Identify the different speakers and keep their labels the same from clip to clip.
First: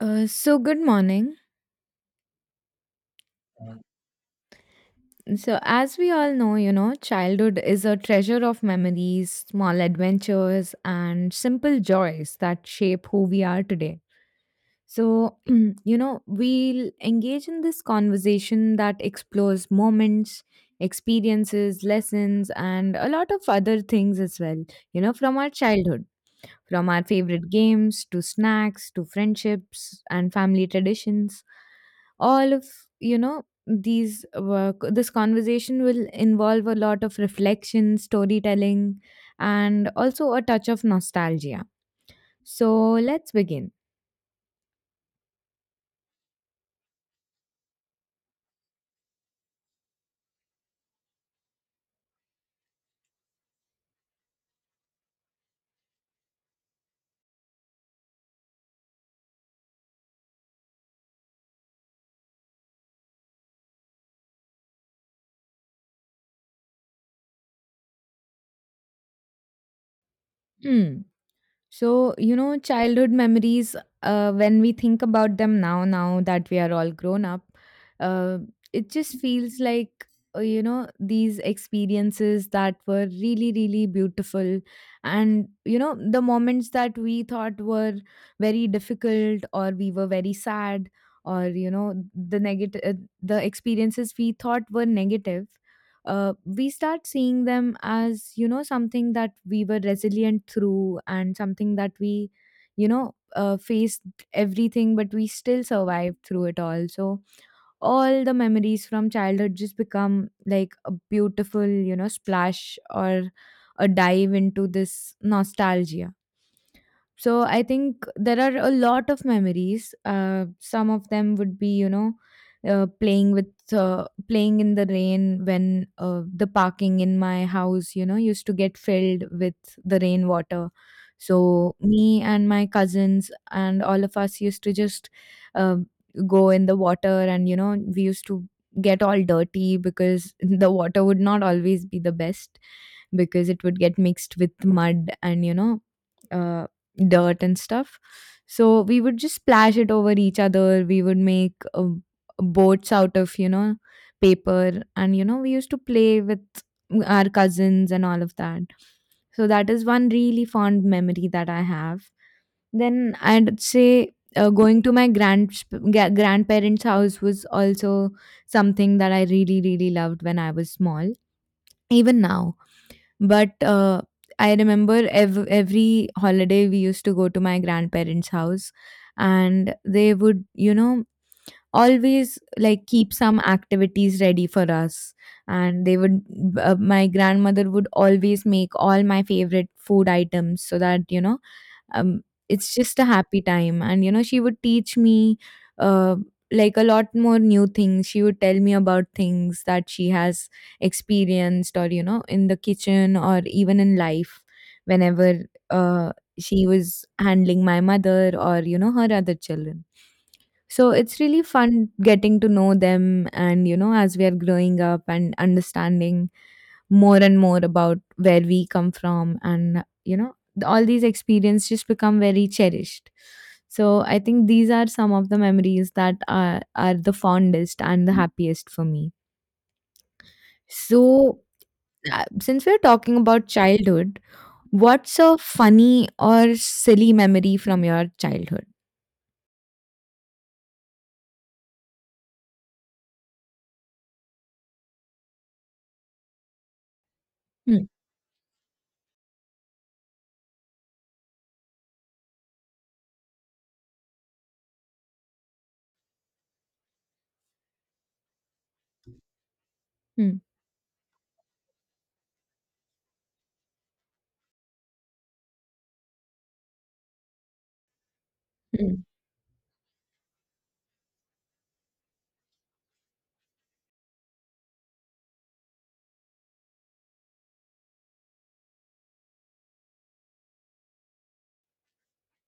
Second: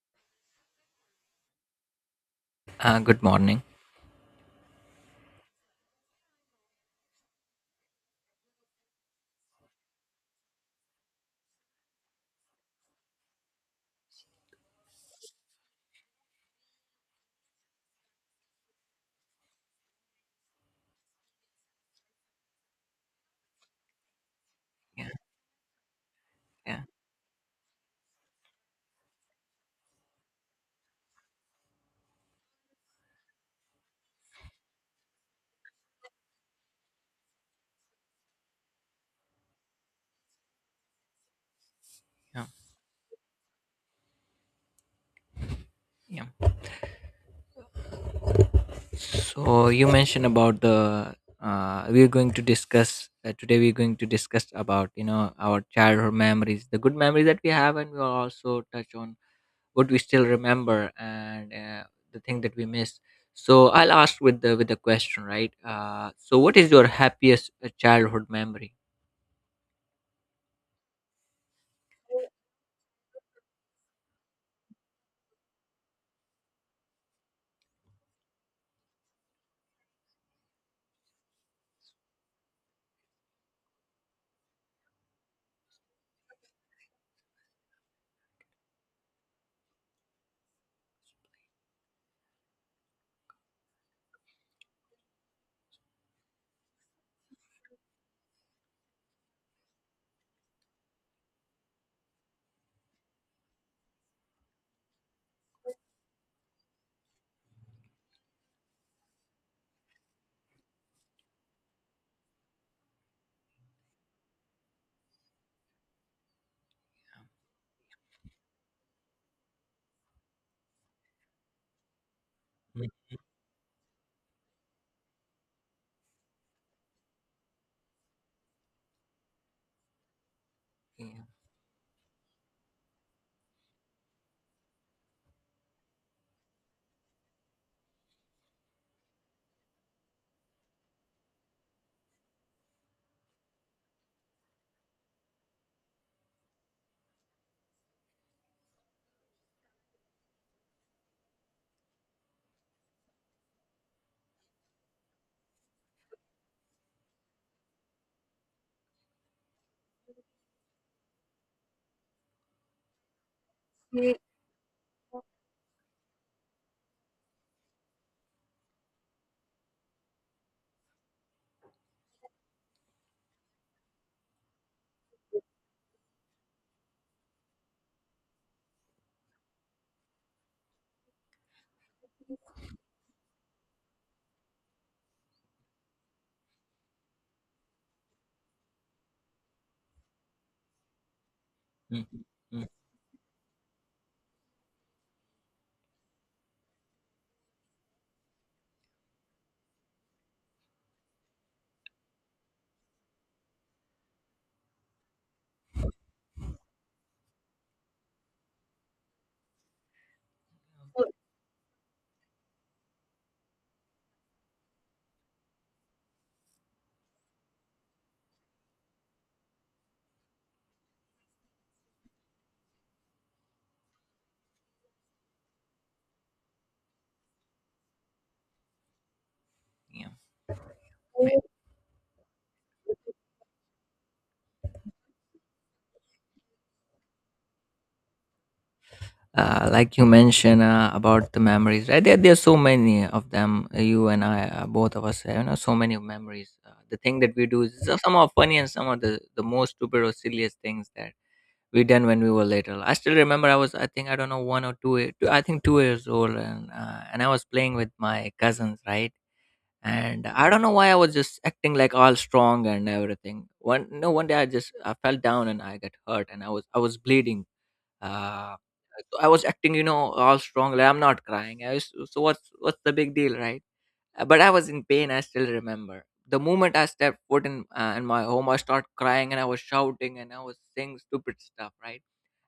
Speaker 1: So good morning.
Speaker 2: Good morning.
Speaker 1: So as we all know, childhood is a treasure of memories, small adventures and simple joys that shape who we are today. So, we'll engage in this conversation that explores moments, experiences, lessons and a lot of other things as well,
Speaker 2: Yeah,
Speaker 1: from our childhood.
Speaker 2: yeah,
Speaker 1: From our favorite games to snacks to friendships and family traditions, all of these work. This conversation will involve a lot of reflection, storytelling, and also a touch of nostalgia.
Speaker 2: yeah,
Speaker 1: So let's begin.
Speaker 2: yeah. So you mentioned about the we're going to discuss today. We're going to discuss about our childhood memories, the good memories that we have, and we'll also touch on what we still remember and the thing that we miss. So I'll ask with the question, right? So what is your happiest childhood memory?
Speaker 1: Hmm. So, childhood memories, when we think about them now, now that we are all grown up, uh, it just feels like, these experiences that were really, really beautiful. And, the moments that we thought were very difficult, or we were very sad, or, the negative, the experiences we thought were negative, we start seeing them as something that we were resilient through, and something that we faced everything, but we still survived through it all. So all the memories from childhood just become like a beautiful, splash or a dive into this nostalgia. So I think there are a lot of memories. Some of them would be, uh,
Speaker 2: Mm.
Speaker 1: playing with playing in the rain when the parking in my house, used to get filled with the rainwater.
Speaker 2: Yeah.
Speaker 1: So me and my cousins and all of us used to just uh, go in the water, and we used to get all dirty, because the water would not always be the best, because it would get mixed with mud and uh, dirt and stuff. So we would just splash it over each other. We would make boats out of, paper. And, we used to play with our cousins and all of that. So that is one really fond memory that I have. Then I'd say going to my grandparents' house was also something that I really, really loved when I was small. Even now. But I remember every holiday we used to go to my grandparents' house, and they would, always like keep some activities ready for us. And they would, my grandmother would always make all my favorite food items so that,
Speaker 2: Mm.
Speaker 1: um,
Speaker 2: Mm.
Speaker 1: it's just a happy time. And she would teach me uh, like a lot more new things. She would tell me about things that she has experienced, or in the kitchen or even in life, whenever uh, she was handling my mother or her other children. So it's really fun getting to know them, and as we are growing up and understanding more and more about where we come from, and all these experiences just become very cherished. So I think these are some of the memories that are the fondest and the happiest for me.
Speaker 2: Yeah.
Speaker 1: So since we're talking about childhood, what's a funny or silly memory from your childhood?
Speaker 2: Like you mentioned about the memories, right? There are so many of them. You and I, both of us have so many memories. The thing that we do is
Speaker 1: Hmm.
Speaker 2: some are funny and some are the most stupid or silliest things that we done when we were little. I still remember, I was, I think, I don't know, one or two, two, I think 2 years old, and I was playing with my cousins, right? And
Speaker 1: Hmm.
Speaker 2: I don't know why I was just acting like all strong and everything. One no One day I just I fell down and I got hurt and I was bleeding. uh,
Speaker 1: Hmm.
Speaker 2: So I was acting, all strong. Like, I'm not crying. I was, so what's the big deal, right? But I was in pain. I still remember the moment I stepped foot in my home. I started crying and I was shouting and I was saying stupid stuff, right?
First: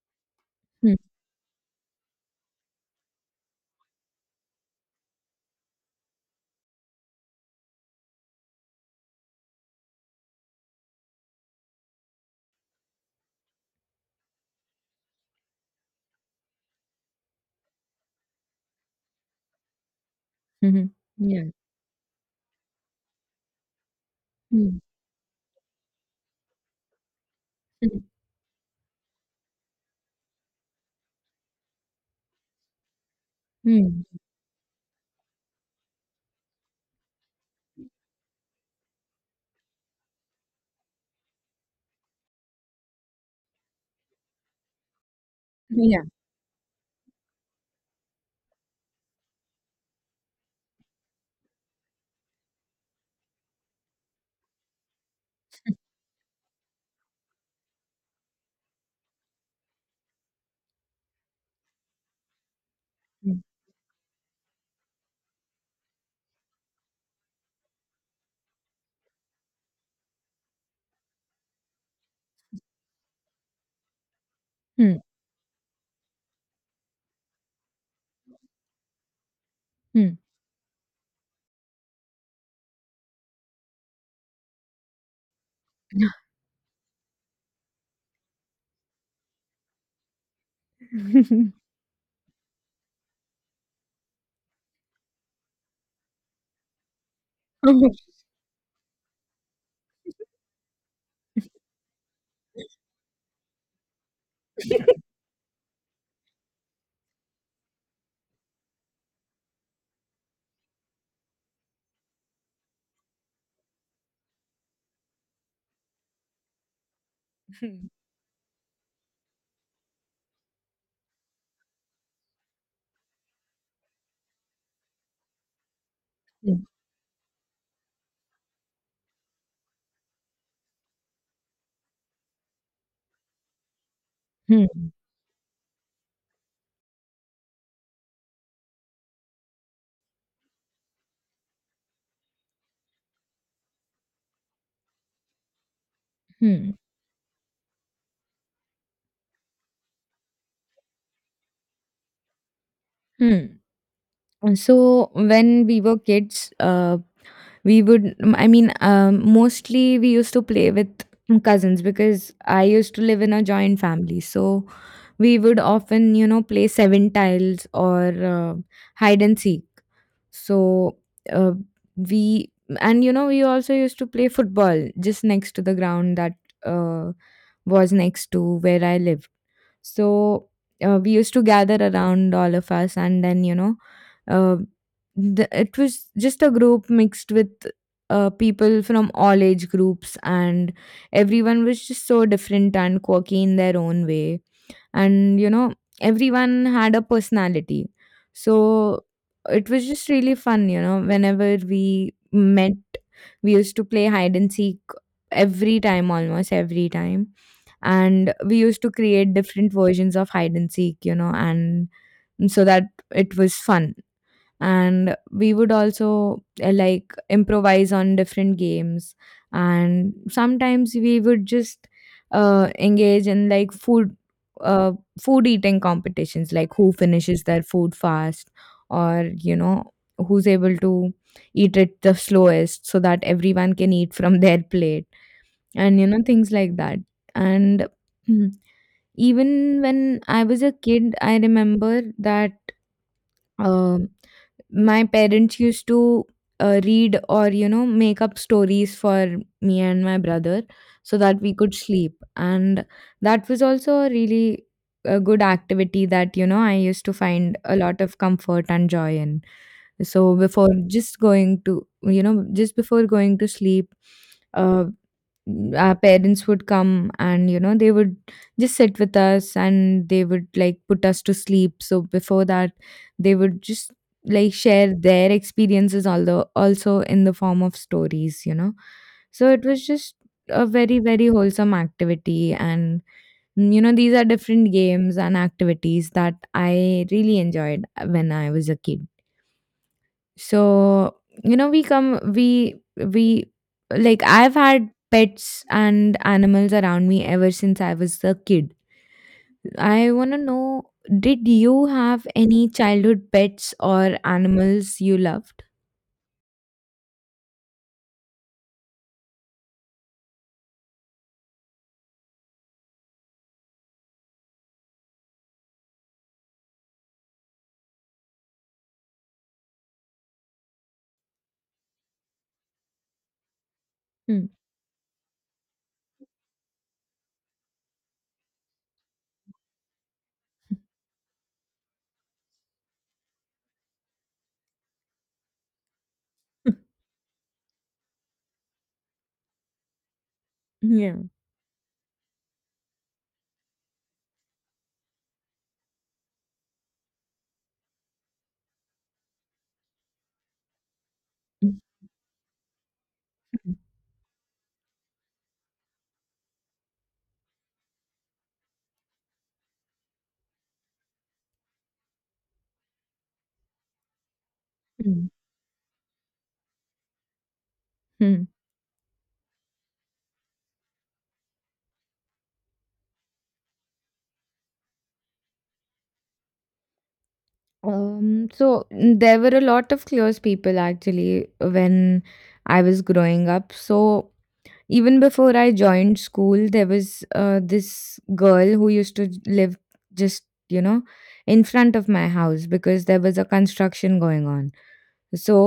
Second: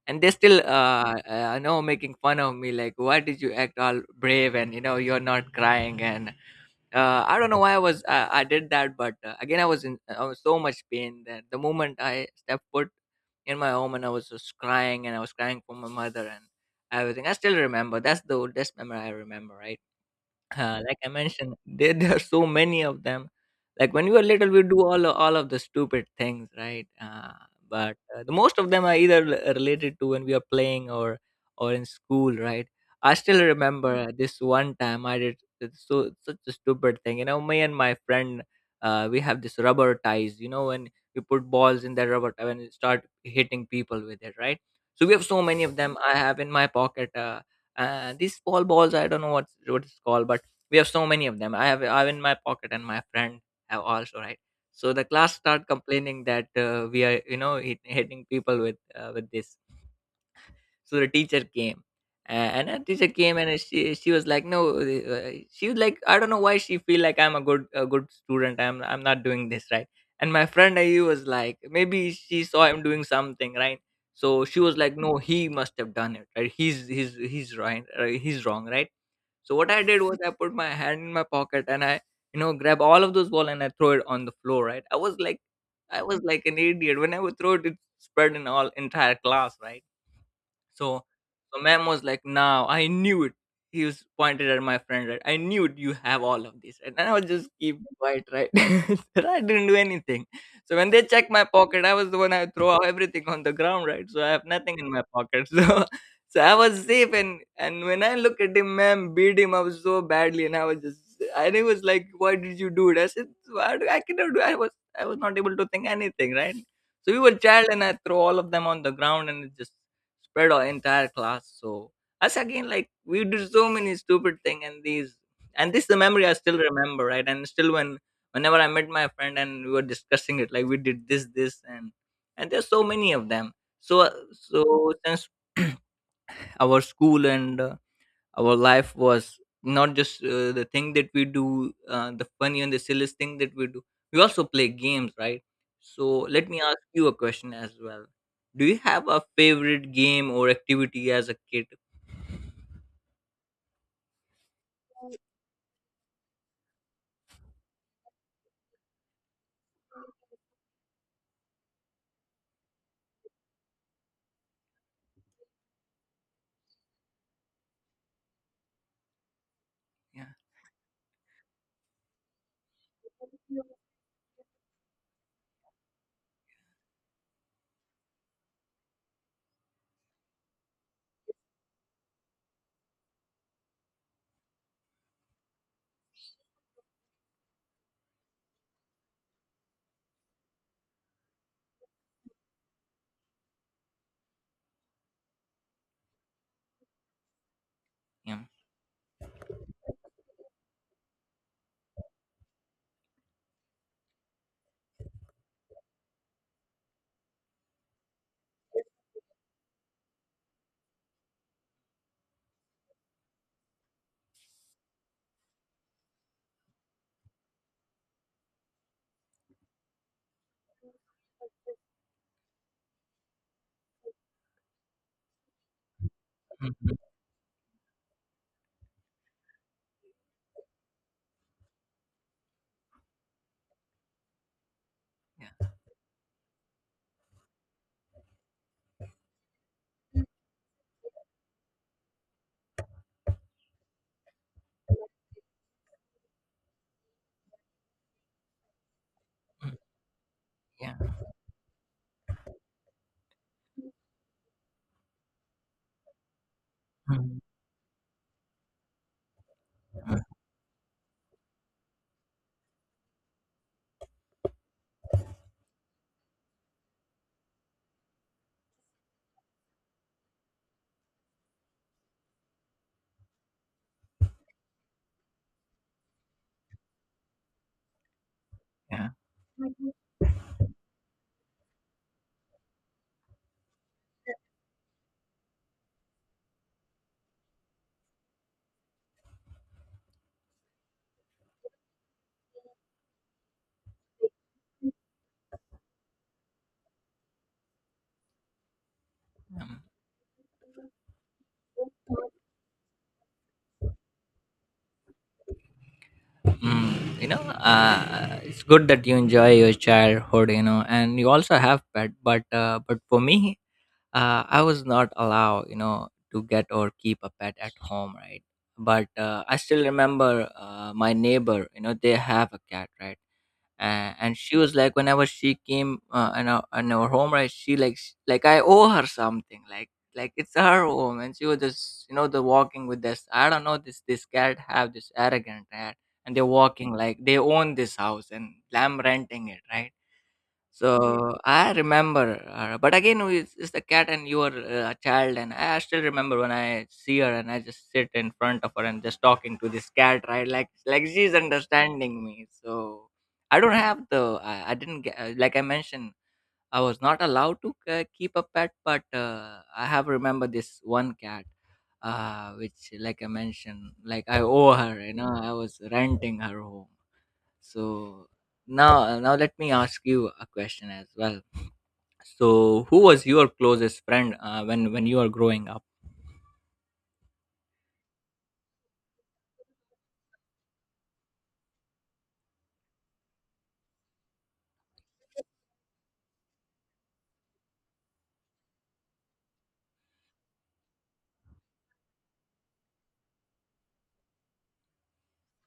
Speaker 2: And they still
Speaker 1: Hmm.
Speaker 2: making fun of me, like, why did you act all brave and you're not crying? And I don't know why I was, I did that. But again, I was in I was so much pain that the moment I stepped foot in my home, and I was just crying and I was crying for my mother and everything. I still remember. That's the oldest memory I remember, right? Uh,
Speaker 1: Hmm.
Speaker 2: like I
Speaker 1: Yeah.
Speaker 2: mentioned, there are so many of them. Like, when we were little, we
Speaker 1: Hmm.
Speaker 2: do all of the stupid things, right? But the most of them are either related to when we are playing or in school, right? I still remember,
Speaker 1: Mm.
Speaker 2: this one time I did so such a stupid thing. You know, me and my friend, we have this rubber ties. You know, when we put balls in that rubber tie and we start hitting people with it, right? So we have so many of them.
Speaker 1: Yeah.
Speaker 2: I have in my pocket. These small balls, I don't know what it's called, but we have so many of them. I have, in my pocket, and my friend have also, right? So the class start complaining that we are hitting people with with this. So the teacher came, and a teacher came,
Speaker 1: Mm.
Speaker 2: and she was like, no. She was like, I don't know why she feel like I'm a good student, I'm not doing this, right? And my friend, he was like, maybe she saw him doing something, right? So she was like,
Speaker 1: Mm.
Speaker 2: no, he must have done it, right? He's right. He's wrong, right? So what I did
Speaker 1: Mm.
Speaker 2: was, I put my hand in my pocket and I grab all of those ball and I throw it on the floor, right? I was like an idiot. When I would throw it, it spread in all entire class, right? So, so ma'am was like, "Now I knew it." He was pointed at my friend, right? I knew it, you have all of this, right? And I was just keep quiet, right? So I didn't do anything. So when they check my pocket, I was the one. I throw out everything on the ground, right? So I have nothing in my pocket. So I was safe, and when I look at him, ma'am beat him up so badly, and I was just, and he was like, "Why did you do it?" I said, "Why do I cannot do? I was, not able to think anything, right?" So we were child, and
Speaker 1: Hmm.
Speaker 2: I throw all of them on the ground, and it just spread our entire class. So us again, like, we did so many stupid thing, and these, and this is the memory I still
Speaker 1: Mm.
Speaker 2: remember, right? And still, whenever I met my friend and we were discussing it, like we did this, this, and there's so many of them. So uh,
Speaker 1: Hmm.
Speaker 2: so since our school, and our life was not just the thing that we do, the funny and the silliest thing that we do, we also play games, right? So let me
Speaker 1: Hmm.
Speaker 2: ask you a question as well. Do you have a favorite game or activity as a kid?
Speaker 1: Hmm. And so when we were kids, I mean, mostly we used to play with cousins, because I used to live in a joint family. So we would often play seven tiles or uh, hide and seek.
Speaker 2: Yeah,
Speaker 1: So uh, we and you know we also used to play football just next to the ground that uh, was next to where I lived. So we used to gather around, all of us, and then uh, it was just a group mixed with people from all age groups, and everyone was just so different and quirky in their own way. And everyone had a personality.
Speaker 2: yeah.
Speaker 1: So it was just really fun, whenever we met. We used to play hide and seek every time, almost every time. And we used to create different versions of hide and seek, and so that it was fun. And we would also like improvise on different games. And sometimes we would just engage in like uh, food eating competitions, like who
Speaker 2: Mhm.
Speaker 1: finishes their food fast, or who's able to eat it the slowest so that everyone can eat from their plate.
Speaker 2: Yeah.
Speaker 1: And things like that. And even when I was a kid, I remember that um my parents used to read or make up stories for
Speaker 2: Mm.
Speaker 1: me and my brother,
Speaker 2: Yeah.
Speaker 1: so that we could sleep. And that was also a really, a good activity that I used to
Speaker 2: Mm.
Speaker 1: find a lot of comfort and joy in.
Speaker 2: Mm.
Speaker 1: So before just going to you know just before going to sleep, uh, our parents would come, and they would just sit with us, and they would like put us to sleep. So before that, they would just like share their experiences, although also in the form of stories,
Speaker 2: Yeah.
Speaker 1: so it was just a very, very wholesome activity. And, these are different games and activities that I really enjoyed when I was a kid. So you know we come we like I've had pets and animals around me ever since I was a kid. I want to know, did you have any childhood pets or animals you loved?
Speaker 2: Mm. It's good that you enjoy your childhood, and you also have pet. But for me, I was not allowed, you know, to get or keep a pet at home, right? But I still remember, my neighbor, you know, they have a cat, right? And
Speaker 1: Hmm.
Speaker 2: she was like, whenever she came in our home, right? She like I owe her something, like it's her home. And she was just, the walking with this, I don't know, this cat have. This arrogant cat, and they're walking like they own this house and I'm renting it, right?
Speaker 1: Yeah.
Speaker 2: So I remember her. But again, it's the cat, and you are a child. And I still remember, when I see her, and I just sit in front of her and just talking to this cat, right? Like she's
Speaker 1: Hmm.
Speaker 2: understanding me. So I don't have the, I didn't get, like I mentioned, I was not allowed to keep a pet. But I have remember this one cat, which, like I mentioned, like I owe her, you know, I was renting her home. So
Speaker 1: Hmm.
Speaker 2: now let me ask you a question as well. So who was your closest friend, when you were growing up?
Speaker 1: There were a lot of close people actually when I was growing up. So, even before I joined school, there was this girl who used to live just, you know, in front of my house, because there was a construction going on. So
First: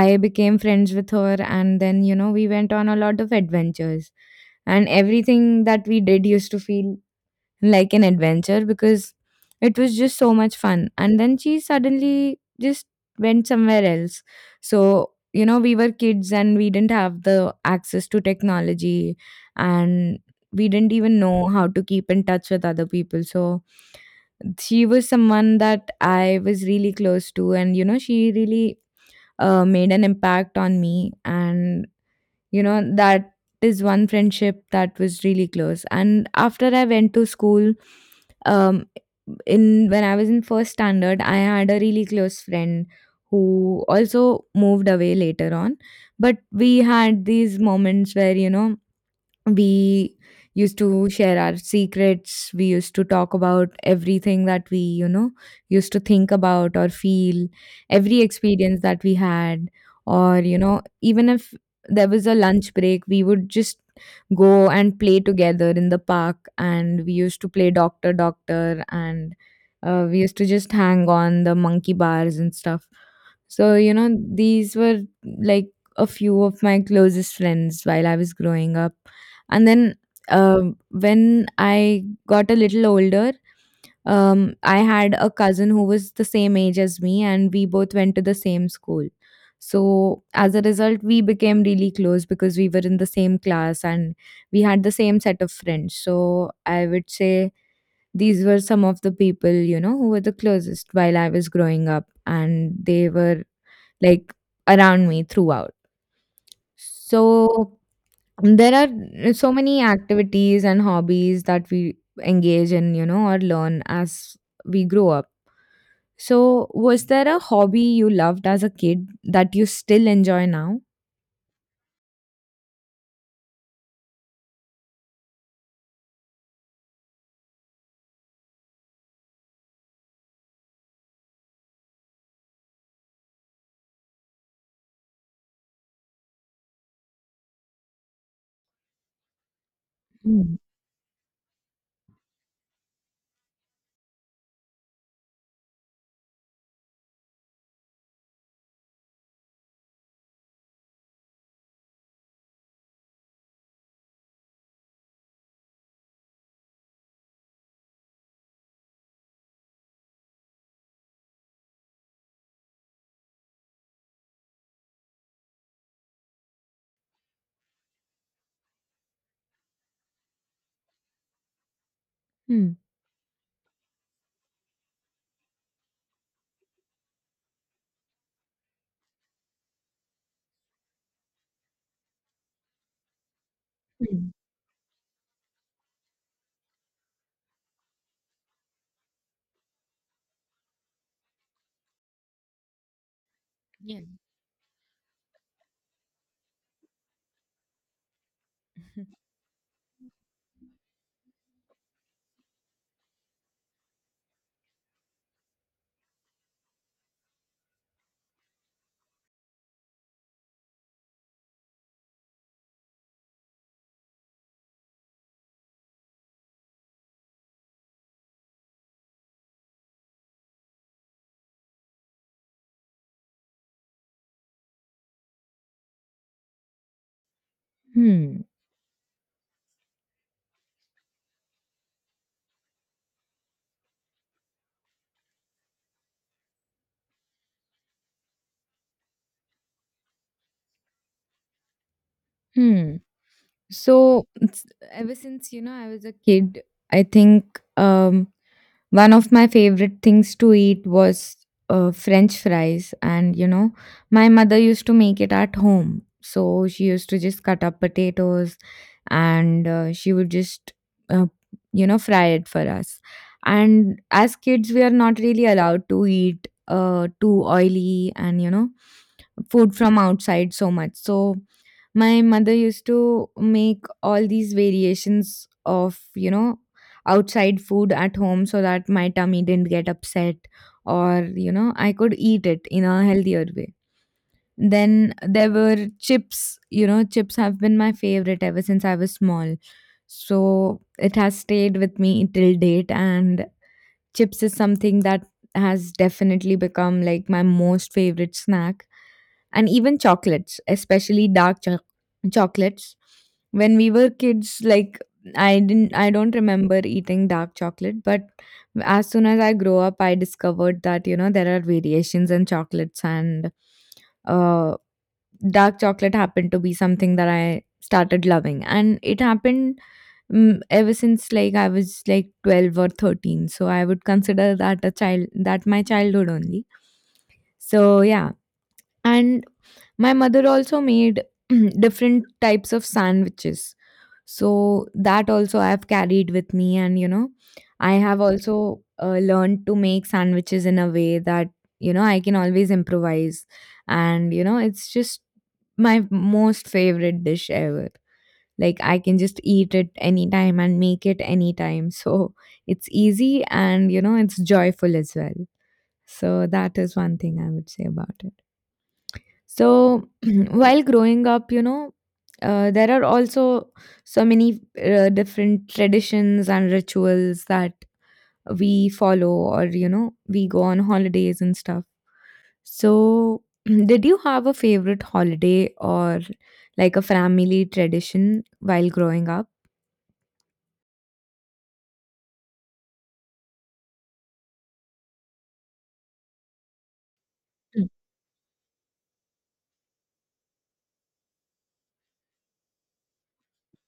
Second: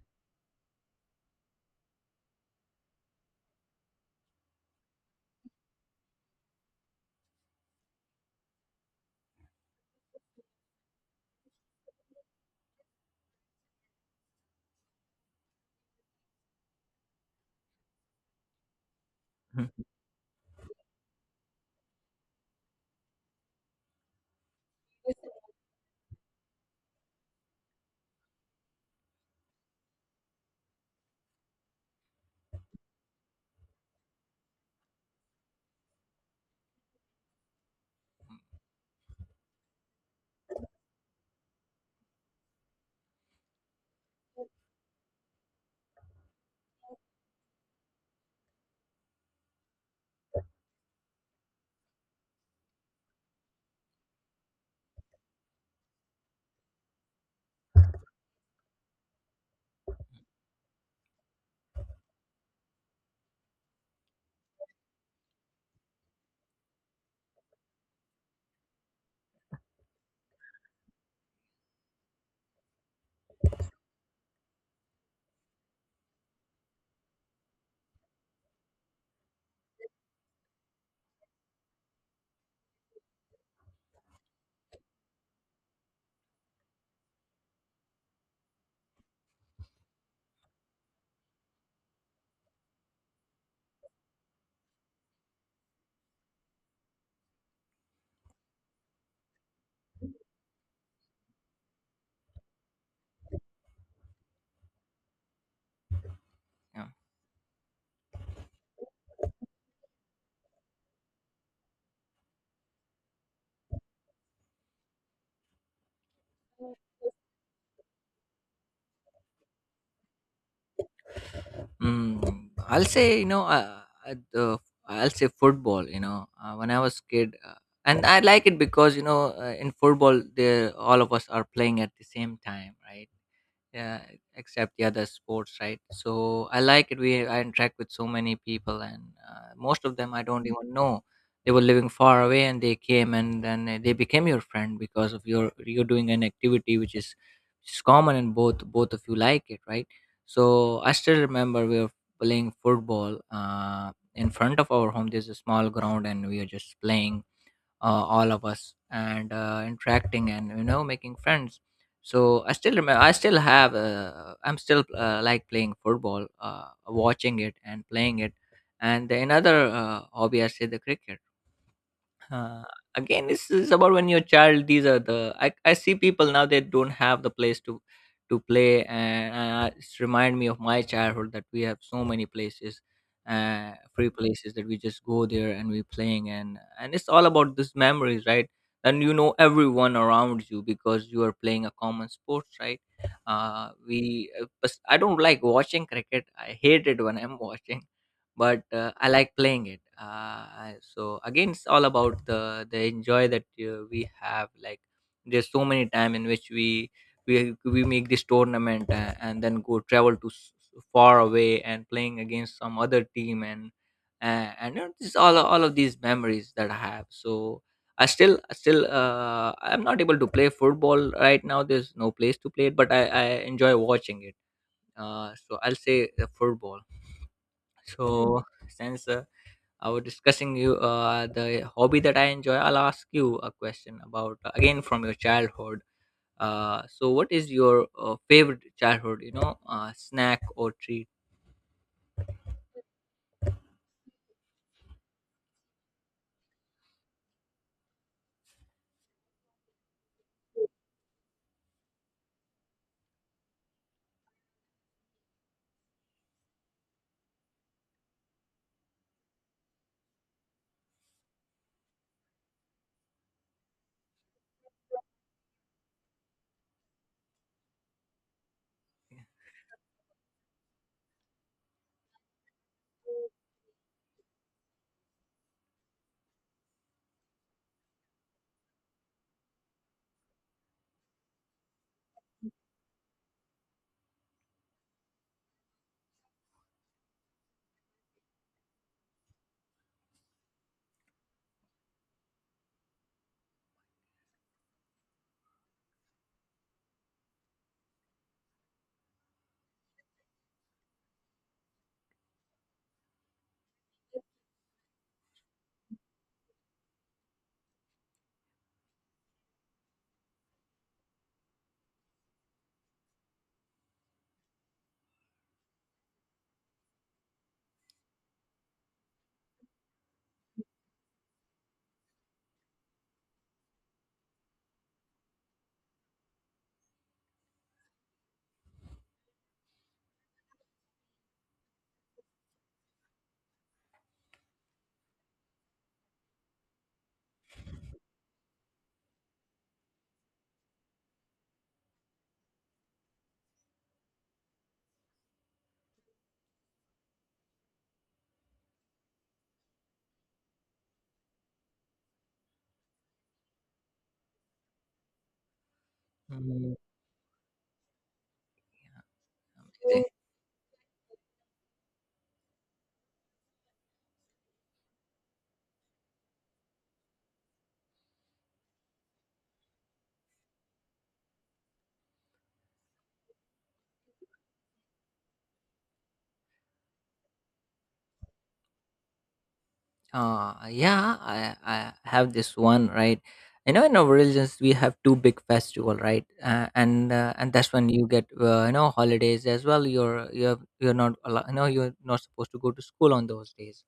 Speaker 1: I became friends with her, and then, we went on a lot of adventures. And everything that we did used to feel like an adventure, because it was just so much fun. And then she suddenly just went somewhere else. So, we were kids and we didn't have the access to technology,
Speaker 2: Mhm.
Speaker 1: and we didn't even know how to keep in touch with other people. So she was someone that I was really close to, and she really made an impact on me. And that is one friendship that was really close. And after I went to school, um, in when I was in first standard, I had a really close friend who also moved away later on. But we had these moments where, we used to share our secrets. We used to talk about everything that we used to think about or feel, every experience that we had. Or even if there was a lunch break, we would just go and play together in the park, and we used to play doctor doctor, and we used to just hang on the monkey bars and stuff. So these were like a few of my closest friends while I was growing up. And then, when I got a little older, I had a cousin who was the same age as me, and we both went to the same school. So, as a result, we became really close, because we were in the same class and we had the same set of friends. So, I would say these were some of the people, who were the closest while I was growing up, and they were like around me throughout.
Speaker 2: Yeah.
Speaker 1: So, there are so many activities and hobbies that we engage in, or learn as we grow up. So, was there a hobby you loved as a kid that you still enjoy now?
Speaker 2: Mm, I'll say, uh, the, I'll say football, when I was kid. And I like it because, in football, they, all of us are playing at the same time, right? Yeah, except, yeah, the sports, right? So I like it. We i interact with so many people, and most of them I don't
Speaker 1: Hmm.
Speaker 2: even know. They were living far away and they came, and then they became your friend because of your you're doing an activity which is common, and both of you like it, right? So I still remember, we were playing football, in front of our home, there's a small ground, and we are just playing, all of us, and interacting, and making friends. So I still remember, I still have, I'm still, like, playing football, watching it and playing it. And the another hobby I say, the cricket. uh,
Speaker 1: Hmm.
Speaker 2: Again, this is about when you're a child. These are the, I see people now they don't have the place to play, and it's remind me of my childhood, that we have so many places, free
Speaker 1: Hmm.
Speaker 2: places, that we just go there and we playing. And it's all about these memories, right? And you know everyone around you, because you are playing a common sports, right? Uh,
Speaker 1: Yeah.
Speaker 2: we, uh, but I don't like watching cricket. I hate it when I'm watching. But I like playing it. So again, it's all about the enjoy that we have. Like, there's so many time in which we make this tournament, and then go travel to far away and playing against some other team, and this all of these memories that I have. So. I still, I'm not able to play football right now. There's no place to play it, but I enjoy watching it. So I'll say, football. So
Speaker 1: Hmm.
Speaker 2: since I was discussing you, the hobby that I enjoy, I'll ask you a question about, again, from your childhood. So, what is your favorite childhood, snack or treat?
Speaker 1: Hmm. So ever since, I was a kid, I think one of my favorite things to eat was French fries. And my mother used to make it at home. So she used to just cut up potatoes, and she would just, uh, you know, fry it for us. And as kids, we are not really allowed to eat too oily, and food from outside so much. So my mother used to make all these variations of, outside food at home, so that my tummy didn't get upset, or, I could eat it in a healthier way. Then there were chips. Chips have been my favorite ever since I was small. So it has stayed with me till date, and chips is something that has definitely become like my most favorite snack. And even chocolates, especially chocolates. When we were kids, like, I don't remember eating dark chocolate. But as soon as I grow up, I discovered that, you know, there are variations in chocolates. And uh dark chocolate happened to be something that I started loving, and it happened, ever since, like, I was like 12 or 13. So I would consider that a child, that my childhood only. So yeah, and my mother also made different types of sandwiches. So that also I have carried with me, and, you know, I have also learned to make sandwiches in a way that, you know, I can always improvise. And, you know, it's just my most favorite dish ever. Like, I can just eat it anytime and make it anytime. So it's easy, and, you know, it's joyful as well. So
Speaker 2: Mm.
Speaker 1: that is one thing I would say about it.
Speaker 2: Yeah.
Speaker 1: So while growing up, you know, there are also so many different traditions and rituals that we follow, or, you know, we go on holidays and stuff. So, did you have a favorite holiday or like a family tradition while growing up?
Speaker 2: Yeah, I have this one, right? You know, in our religions, we have two big festival, right? And that's
Speaker 1: Mm,
Speaker 2: when you get holidays as well. You're not you're not supposed to go to school on those days.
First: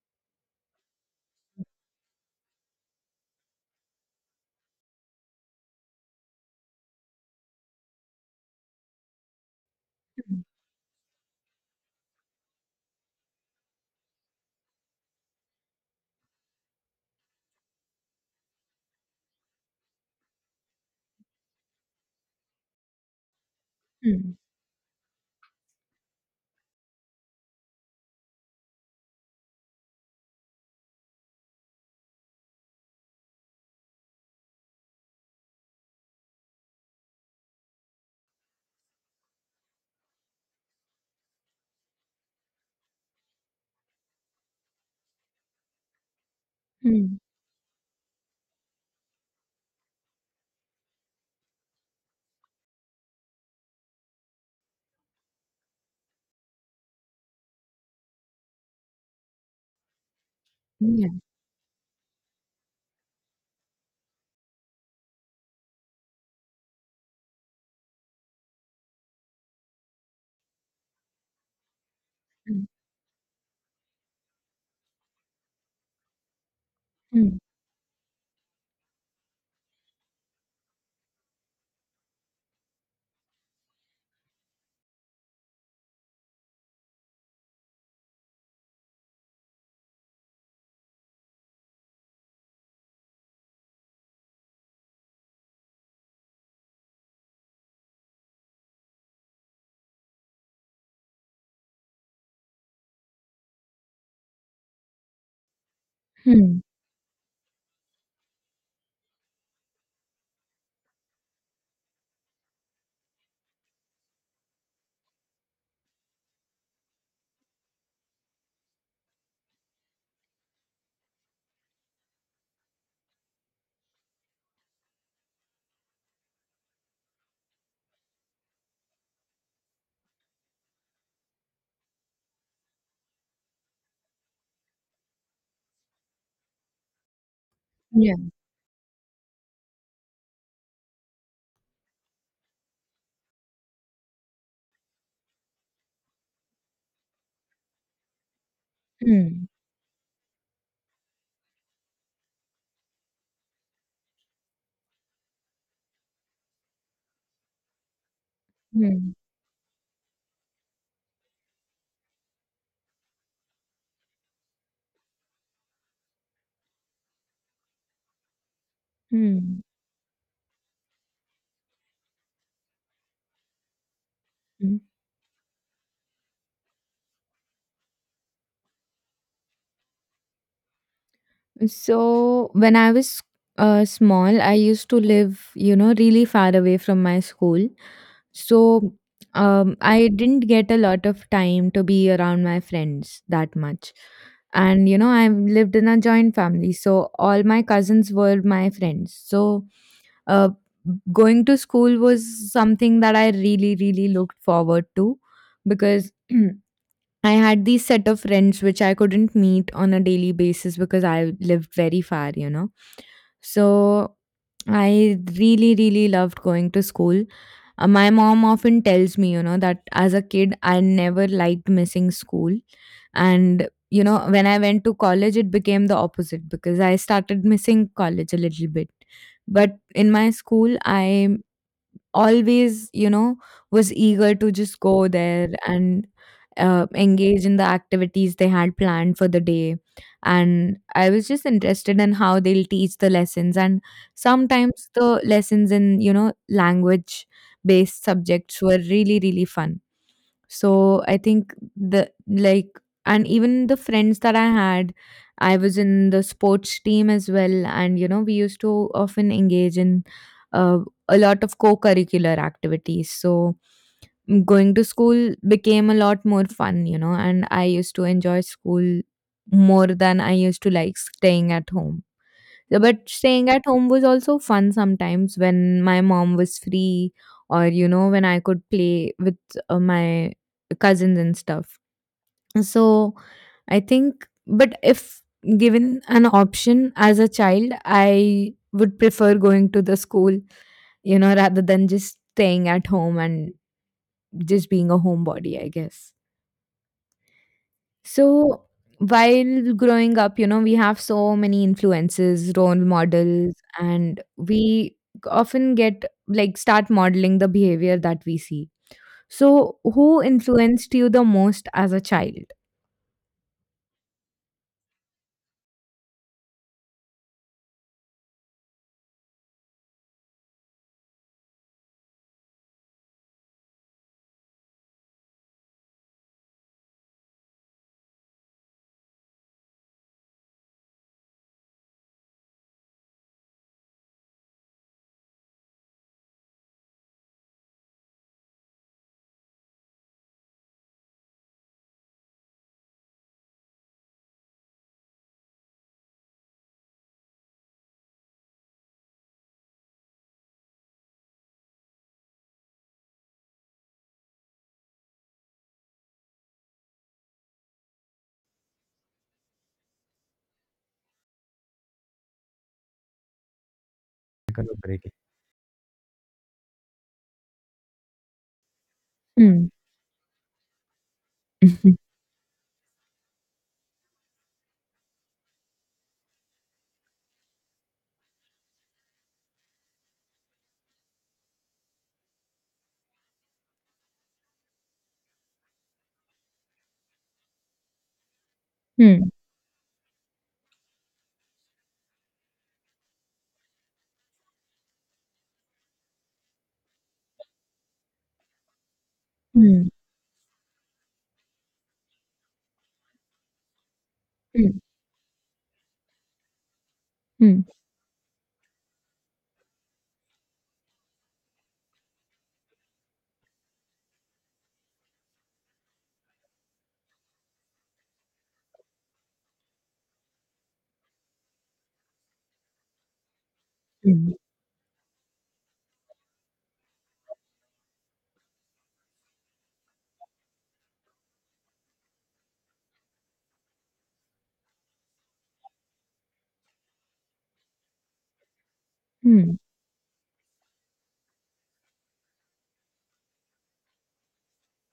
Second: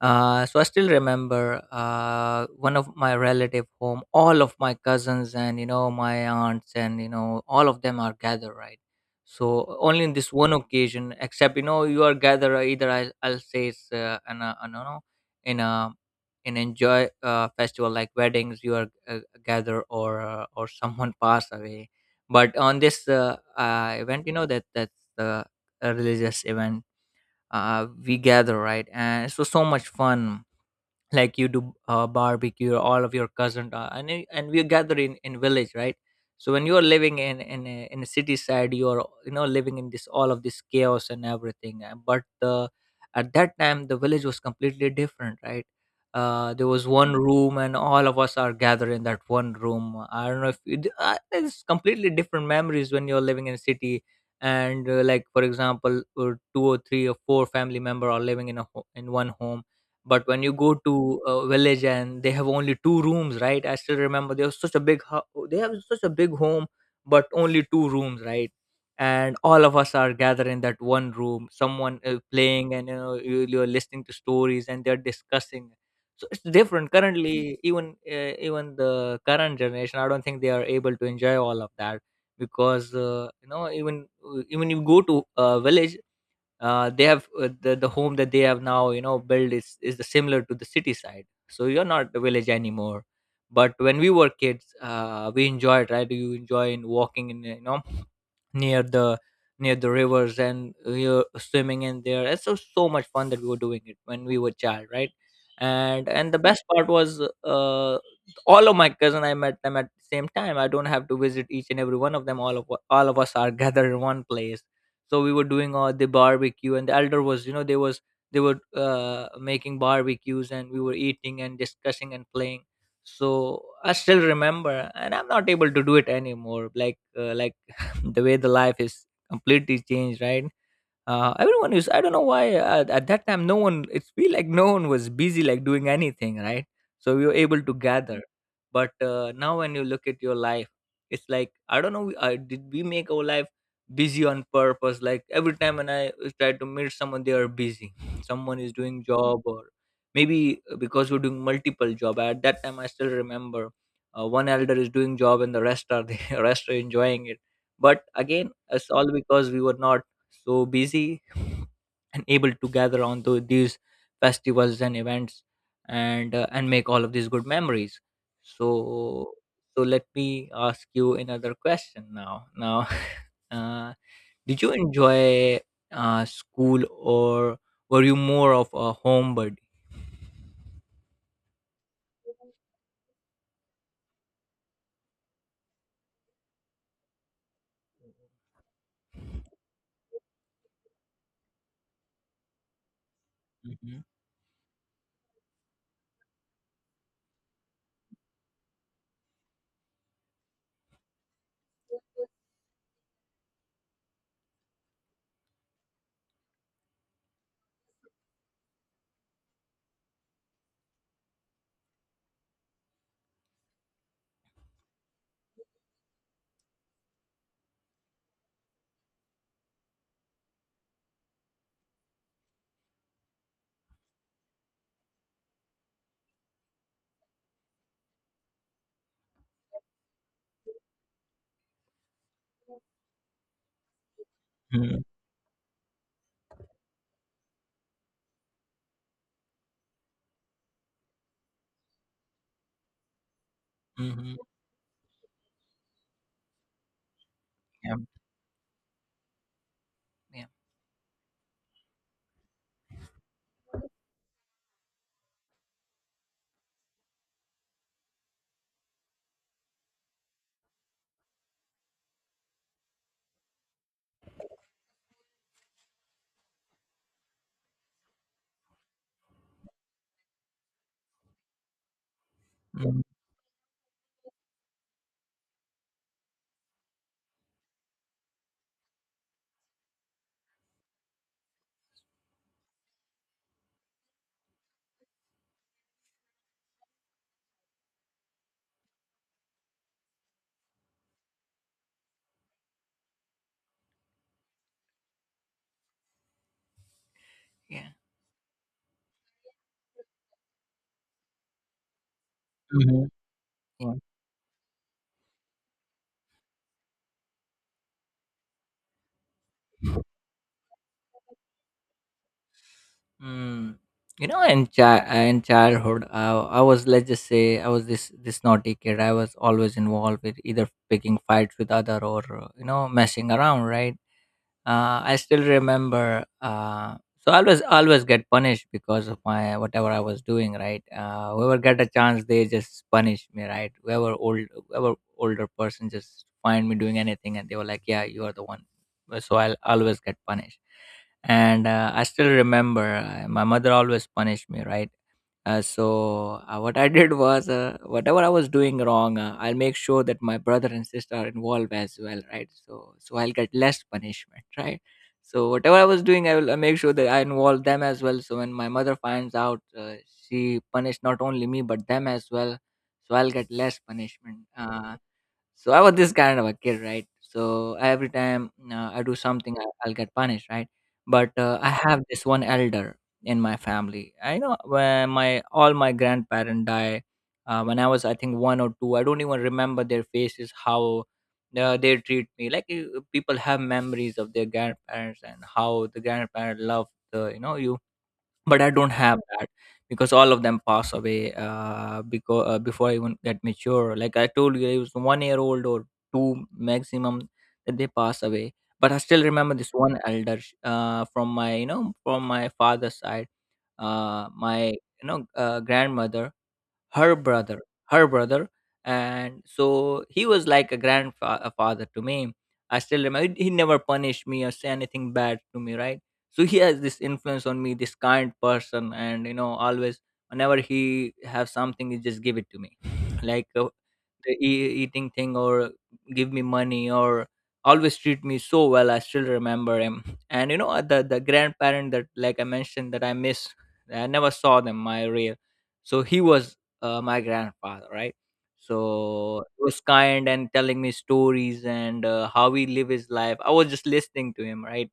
Speaker 2: So I still remember one of my relative home. All of my cousins and my aunts and all of them are gathered, right? So only in this one occasion, except you know you are gathered either I'll say it's an no no in a in enjoy festival like weddings you are gathered or someone pass away. But on this event, you
Speaker 1: mm,
Speaker 2: know that's the a religious event, we gather, right? And it was so much fun. Like you do barbecue, all of your cousins, and we gather in village, right? So when you are living in a city side, you are you know living in this all of this chaos and everything, but the at that time the village was completely different, right? There was one
Speaker 1: mm,
Speaker 2: room and all of us are gathered in that one room. I don't know if you, d- it's completely different memories when you're living in a city. And like for example two or three or four family member are living in one home. But when you go to
Speaker 1: yeah.
Speaker 2: a village, and they have only two rooms, right? I still remember they have such a they have such a big home, but only two rooms, right? And all of us are gathered in that one room. Someone is
Speaker 1: Mm,
Speaker 2: playing, and you know you're listening to stories, and they're discussing. So it's different.
Speaker 1: mm,
Speaker 2: Currently, even the current generation, I don't think they are able to enjoy all of that because even you go to a village, they have the home that they have now you know built is the similar to the city side, so you're not a village anymore. But when we were kids, we enjoyed, right? You enjoy in walking in you know near the near the rivers, and we were swimming in there. It's so much fun that we were doing it when we were child, right? And the
Speaker 1: mm,
Speaker 2: best part was all of my cousin, I met them at the same time. I don't have to visit each and every one of them. All of us are gathered in one place. So we were doing all the barbecue, and the elder was you know they were making barbecues, and we were eating and discussing and playing. So I still remember, and I'm not able to do it anymore, like the way the life is completely changed, right? Everyone is. I don't know why at that time no one. It feel like no one was busy like doing anything, right? So we were able to
Speaker 1: yeah.
Speaker 2: gather. But now when you look at your life, it's like I don't know. Did we make our life busy on purpose? Like every time when I try to meet someone, they are busy. Someone is doing job
Speaker 1: Mm,
Speaker 2: or maybe because we're doing multiple job. At that time, I still remember one elder is doing job, and the rest are the rest are enjoying it. But again, it's all
Speaker 1: mm,
Speaker 2: because we were not so busy and able to gather on to these festivals and events, and make all of these good memories. So
Speaker 1: mm,
Speaker 2: so let me ask you another question. Now uh, did you
Speaker 1: mm.
Speaker 2: enjoy school, or were you more of a homebody?
Speaker 1: So when I was small, I used to live, you know, really far away from my school. So I didn't get a lot of time to be around my friends that much.
Speaker 2: Mm-hmm.
Speaker 1: And, you know, I lived in a joint family. So all my cousins were my friends. So uh, going to school was something that I really, really looked forward to, because I had these set of friends which I couldn't meet on a daily basis because I lived very far, you know. So I really, really loved going to school. My mom often tells me, you know, that as a kid, I never liked missing school. And, you know, when I went to college, it became the opposite because I started missing college a little bit. But in my school, I always, you know, was eager to just go there and engage in the activities they had planned for the day. And I was just interested in how they'll teach the lessons. And
Speaker 2: Mm-hmm.
Speaker 1: sometimes the lessons in, you know, language
Speaker 2: Yeah.
Speaker 1: based subjects were really, really fun.
Speaker 2: Yeah.
Speaker 1: So I think, the like and even the friends that I had, I was in the sports team as well, and, you know, we used to often engage in uh, a lot of co-curricular activities. So going to school became a lot more fun, you know, and I used to enjoy school more than I used to like staying at home. Yeah,
Speaker 2: Mhm.
Speaker 1: but staying at home was also fun sometimes when my mom was free, or, you know, when I could play with my cousins and stuff. So I think, but if given an option as a child, I would prefer going to the school, you know, rather than just staying at home and just being a homebody, I guess.
Speaker 2: Yeah.
Speaker 1: So while growing up, you know, we have so many influences, role
Speaker 2: Mhm.
Speaker 1: models, and we often get like start modeling the behavior that we see. So who influenced you the most as a child?
Speaker 2: Mm. You know, in childhood, I was, let's just say, I was this naughty kid. I was always involved with either picking fights with other or you know messing around, right? I still remember. So I always get punished because of my whatever I was doing. Right, whoever get a chance, they just punish me. Right, whoever older person just find me doing anything, and they were like, "Yeah, you are the one." So I'll always get punished. And I still remember my mother always punished me, right. So what I did was, whatever I was doing wrong, I'll make sure that my brother and sister are involved as well, right? So I'll get less punishment, right? So whatever I was doing, I will make sure that I involve them as well. So when my mother finds out, she punished not only me but them as well. So I'll get less punishment. So I was this kind of a kid, right? So every time I do something,
Speaker 1: Mm,
Speaker 2: I'll get punished, right? But I
Speaker 1: mm,
Speaker 2: have this one elder in my family. I know when my all my grandparents die, when I was I think one or two, I don't even remember their faces how they treat me. Like people have memories of their grandparents and how the grandparents love the you know you, but I don't have
Speaker 1: mm,
Speaker 2: that because all of them pass away because before I even get mature. Like I told you, I was 1 year old or two maximum that they pass away. But I still remember this
Speaker 1: mm,
Speaker 2: one elder from my from my father's side. My you know grandmother, her brother
Speaker 1: mm,
Speaker 2: her brother, and so he was like a grandfather to me. I still remember he never punished me or say anything bad to me, right? So he has this influence on me, this kind person, and you know always whenever he have something he just give it to me, like
Speaker 1: mm,
Speaker 2: eating thing or give me money or always treat me so well. I still remember him. And you know the grandparent that like I mentioned that I miss, I never saw them, my real. So he was my grandfather, right? So
Speaker 1: mm,
Speaker 2: he was kind and telling me stories and how he live his life. I was just listening to him, right?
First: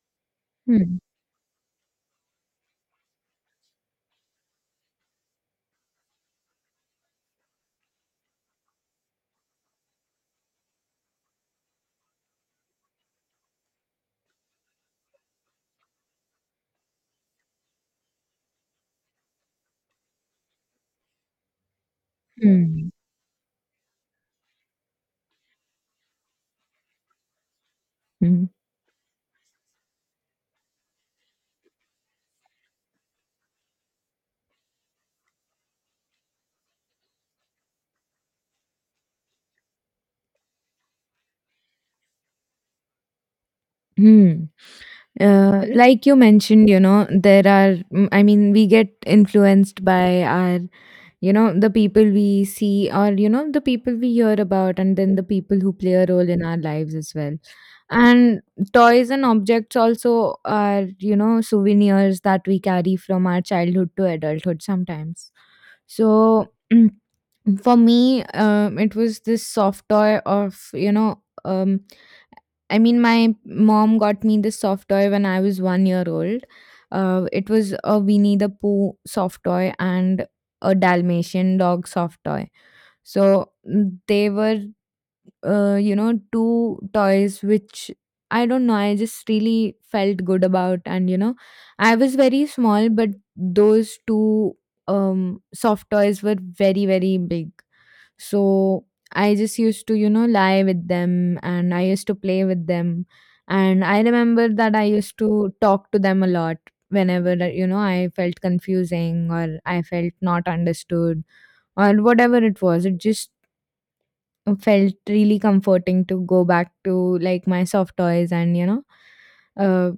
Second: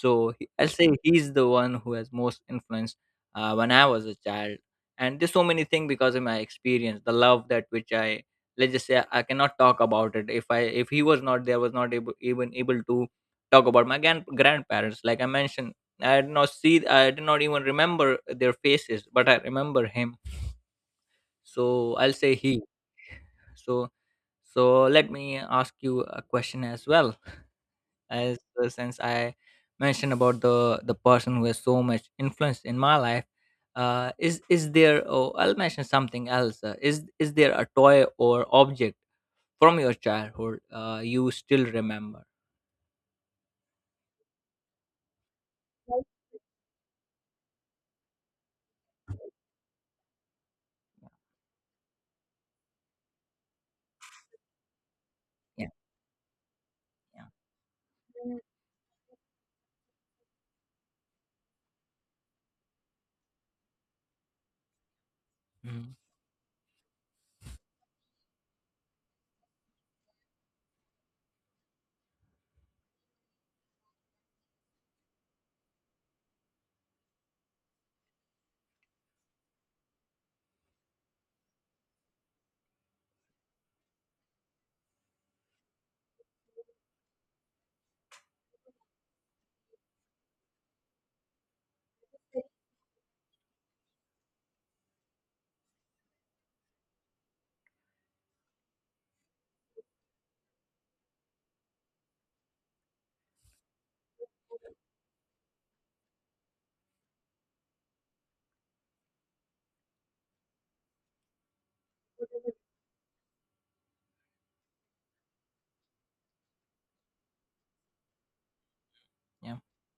Speaker 2: So I'll
Speaker 1: mm,
Speaker 2: say
Speaker 1: mm,
Speaker 2: he's the one who has most influence when I was a child. And there's so many things because of my experience, the love that which I, let's just say, I cannot talk about it. If he was not there, was not able even able to talk about my grandparents. Like I mentioned, I did not see, I did not even remember their faces, but I remember him. So I'll say he.
Speaker 1: mm,
Speaker 2: So so let me ask you a question as well as
Speaker 1: mm.
Speaker 2: since I mentioned about the person who has so much influence in my life, is there? Oh, I'll mention something else. Is there a toy or object from your childhood you still remember?
Speaker 1: Hmm. Like you mentioned, you know, there are, I mean, we get influenced by our, you know, the people we see, or, you know, the people we hear about, and then the people
Speaker 2: Yeah,
Speaker 1: who play a role in our lives as
Speaker 2: yeah,
Speaker 1: well. And toys and objects also are, you know, souvenirs that we carry from our childhood to adulthood sometimes.
Speaker 2: mm-hmm,
Speaker 1: So for me, it was this soft toy of, I mean, my mom got me this soft toy when I was one year old. It was a Winnie the Pooh soft toy and a Dalmatian dog soft toy. So, they were you know, two toys which, I don't know, I just really felt good about. And, you know, I was very small, but those two soft toys were very, very big. So I just used to, you know, lie with them, and I used to play with them. And I remember that I used to talk to them a lot whenever, that, you know, I felt confusing, or I felt not understood, or whatever it was. It just felt really comforting to go back to, like, my soft toys, and, you know,
Speaker 2: yeah,
Speaker 1: uh,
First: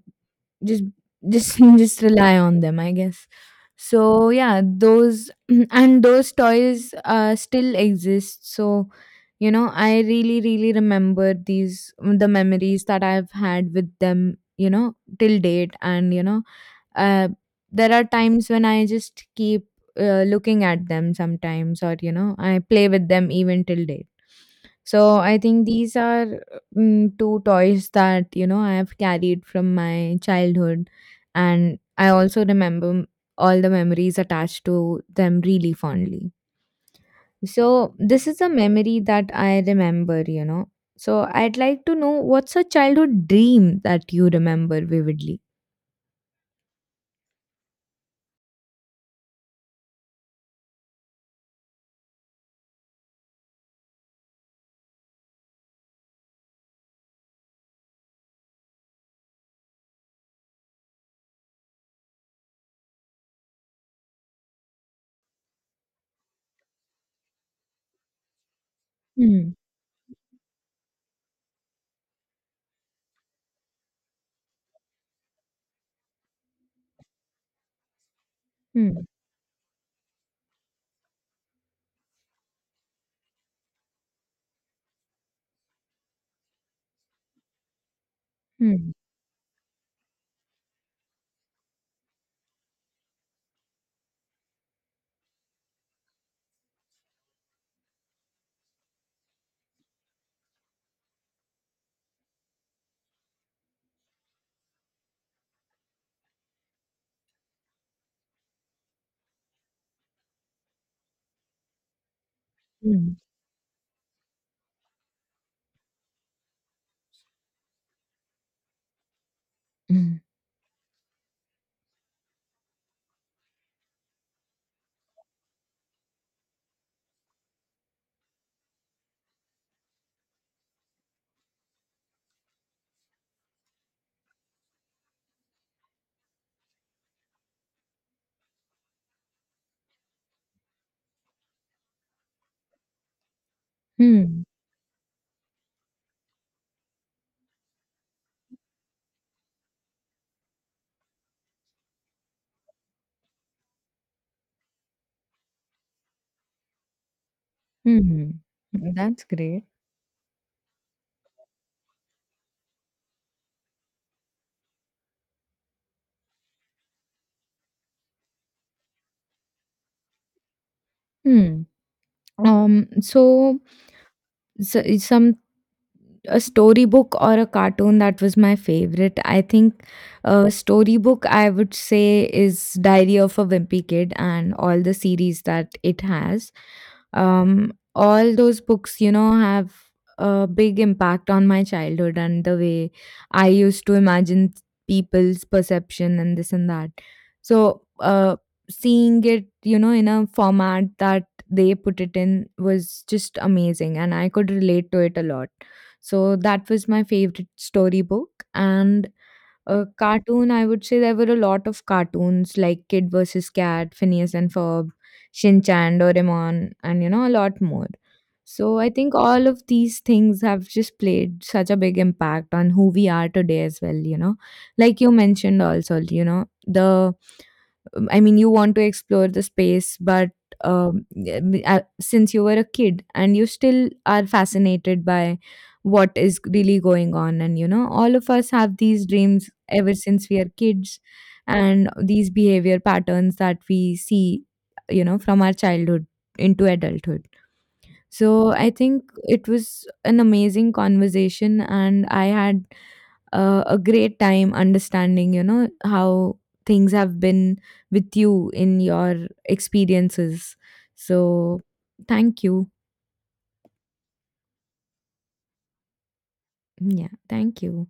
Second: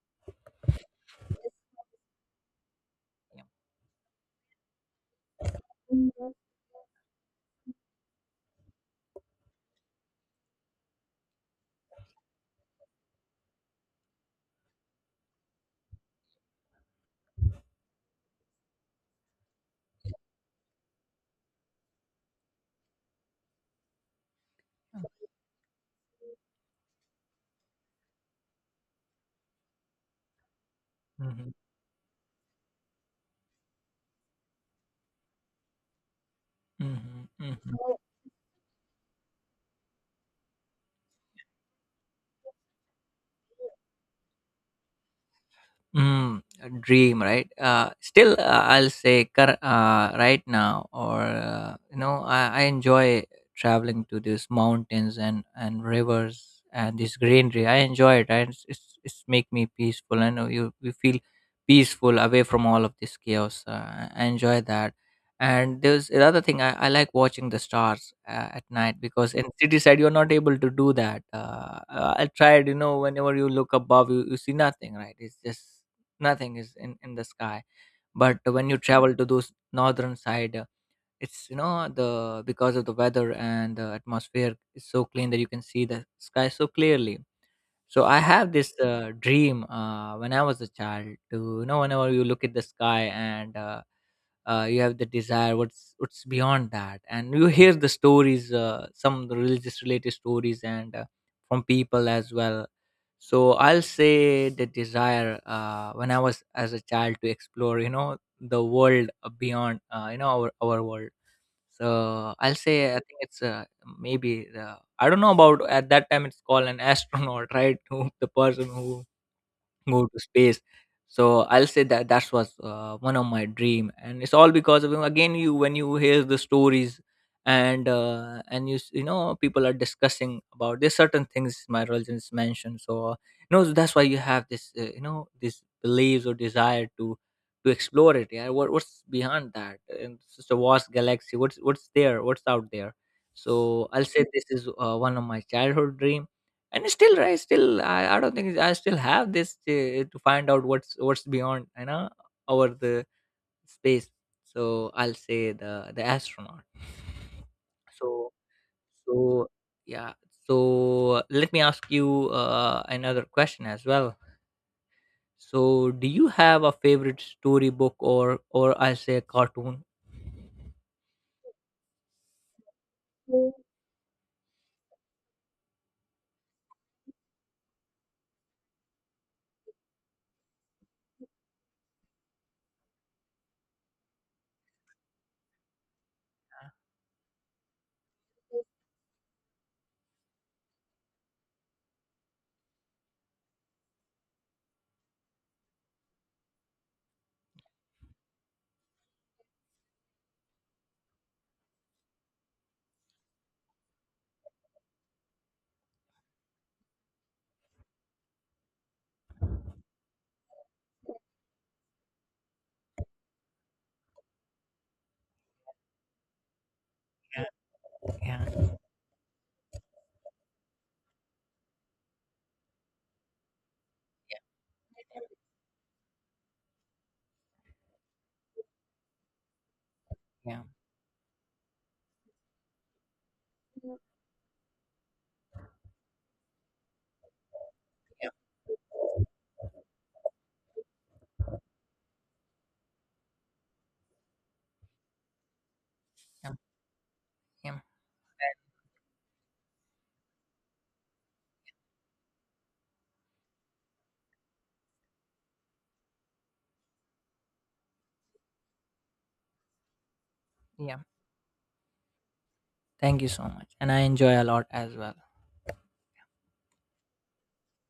Speaker 1: just just just rely on them, I guess.
Speaker 2: yeah.
Speaker 1: So yeah, those and those toys still exist. So, you know, I really, really remember these, the memories that I've had with them, you know, till date. And, you know, uh, there are times when I just keep looking at them sometimes, or, you know, I play with them even till date. So I think these are, two toys that, you know, I have carried from my childhood,
Speaker 2: Mm-hmm,
Speaker 1: and I also remember all the memories attached to them really fondly.
Speaker 2: mm-hmm.
Speaker 1: So this is a memory that I remember, you know. So I'd like to know, what's a childhood dream that you remember vividly?
Speaker 2: Mm, a dream, right? I'll say right now, or you know, I enjoy traveling to these mountains and rivers and this greenery. I enjoy it. Right? It's make me peaceful. I know you feel peaceful away from all of this chaos. I enjoy that. And there's another thing, I like watching the stars at night because in
Speaker 1: Hmm.
Speaker 2: city side you're not able to do that. I tried, you know, whenever you look above, you see nothing, right? It's just nothing is in the sky. But when you
Speaker 1: Hmm.
Speaker 2: travel to those northern side, it's you know the because of the weather and the atmosphere is so clean that you can see the sky so clearly. So I have this
Speaker 1: Hmm.
Speaker 2: dream when I was a child to you know whenever you look at the sky, and you have the desire what's beyond that, and you hear the stories, some religious related stories, and from people as well. So I'll say the desire when I was as a child to explore you know the world beyond you know our world. So I'll say I
Speaker 1: Hmm.
Speaker 2: think it's maybe I don't know about, at that time it's called an astronaut right, who the person who Go
Speaker 1: Hmm.
Speaker 2: to space. So I'll say that that was one of my dream, and it's all because of him. Again, you when you hear the stories, and you s- you know people are discussing about there's certain things my religion is mentioned. So you know that's why you have this you know these beliefs or desire to explore it. Yeah, what what's behind that? And it's just a vast galaxy. What's there? What's out there? So I'll say
Speaker 1: Hmm.
Speaker 2: this is one of my childhood dream, and still right still I don't think I still have this to find out what's beyond you know over the space. So I'll say the astronaut. So
Speaker 1: Hmm. That's
Speaker 2: so
Speaker 1: great.
Speaker 2: yeah so let me ask you another question as well. So do you have a favorite storybook, or I say cartoon?
Speaker 1: Hmm.
Speaker 2: Mm.
Speaker 1: So, so some a storybook or a cartoon that was my favorite. I think a storybook I would say is Diary of a Wimpy Kid and all the series that it has. All those books, you know, have a big impact on my childhood and the way I used to imagine people's perception and this and that. So, seeing it, you know, in a format that they put it in was just amazing, and I could relate to it a lot. So that was my favorite storybook. And a cartoon, I would say there were a lot of cartoons like Kid vs. Cat, Phineas and Ferb, Shin Chan, Doraemon, and, you know, a
Speaker 2: Yeah,
Speaker 1: lot more.
Speaker 2: yeah,
Speaker 1: So I think all of these things have just played such a big impact on who we are today as well, you know. Like you mentioned also, you know, the I mean, you want to explore the space, but
Speaker 2: yeah,
Speaker 1: um, since you were a kid and you still are fascinated by what is really going on, and, you know, all of us have these dreams ever since we are kids, and these behavior patterns that we see, you know, from our childhood
Speaker 2: yeah,
Speaker 1: into adulthood.
Speaker 2: yeah,
Speaker 1: So I think it was an amazing conversation, and I had a great time understanding, you know, how things have been with you in your experiences.
Speaker 2: yeah.
Speaker 1: So thank you.
Speaker 2: Thank you so much, and I enjoy a lot as well.
Speaker 1: Yeah, thank you.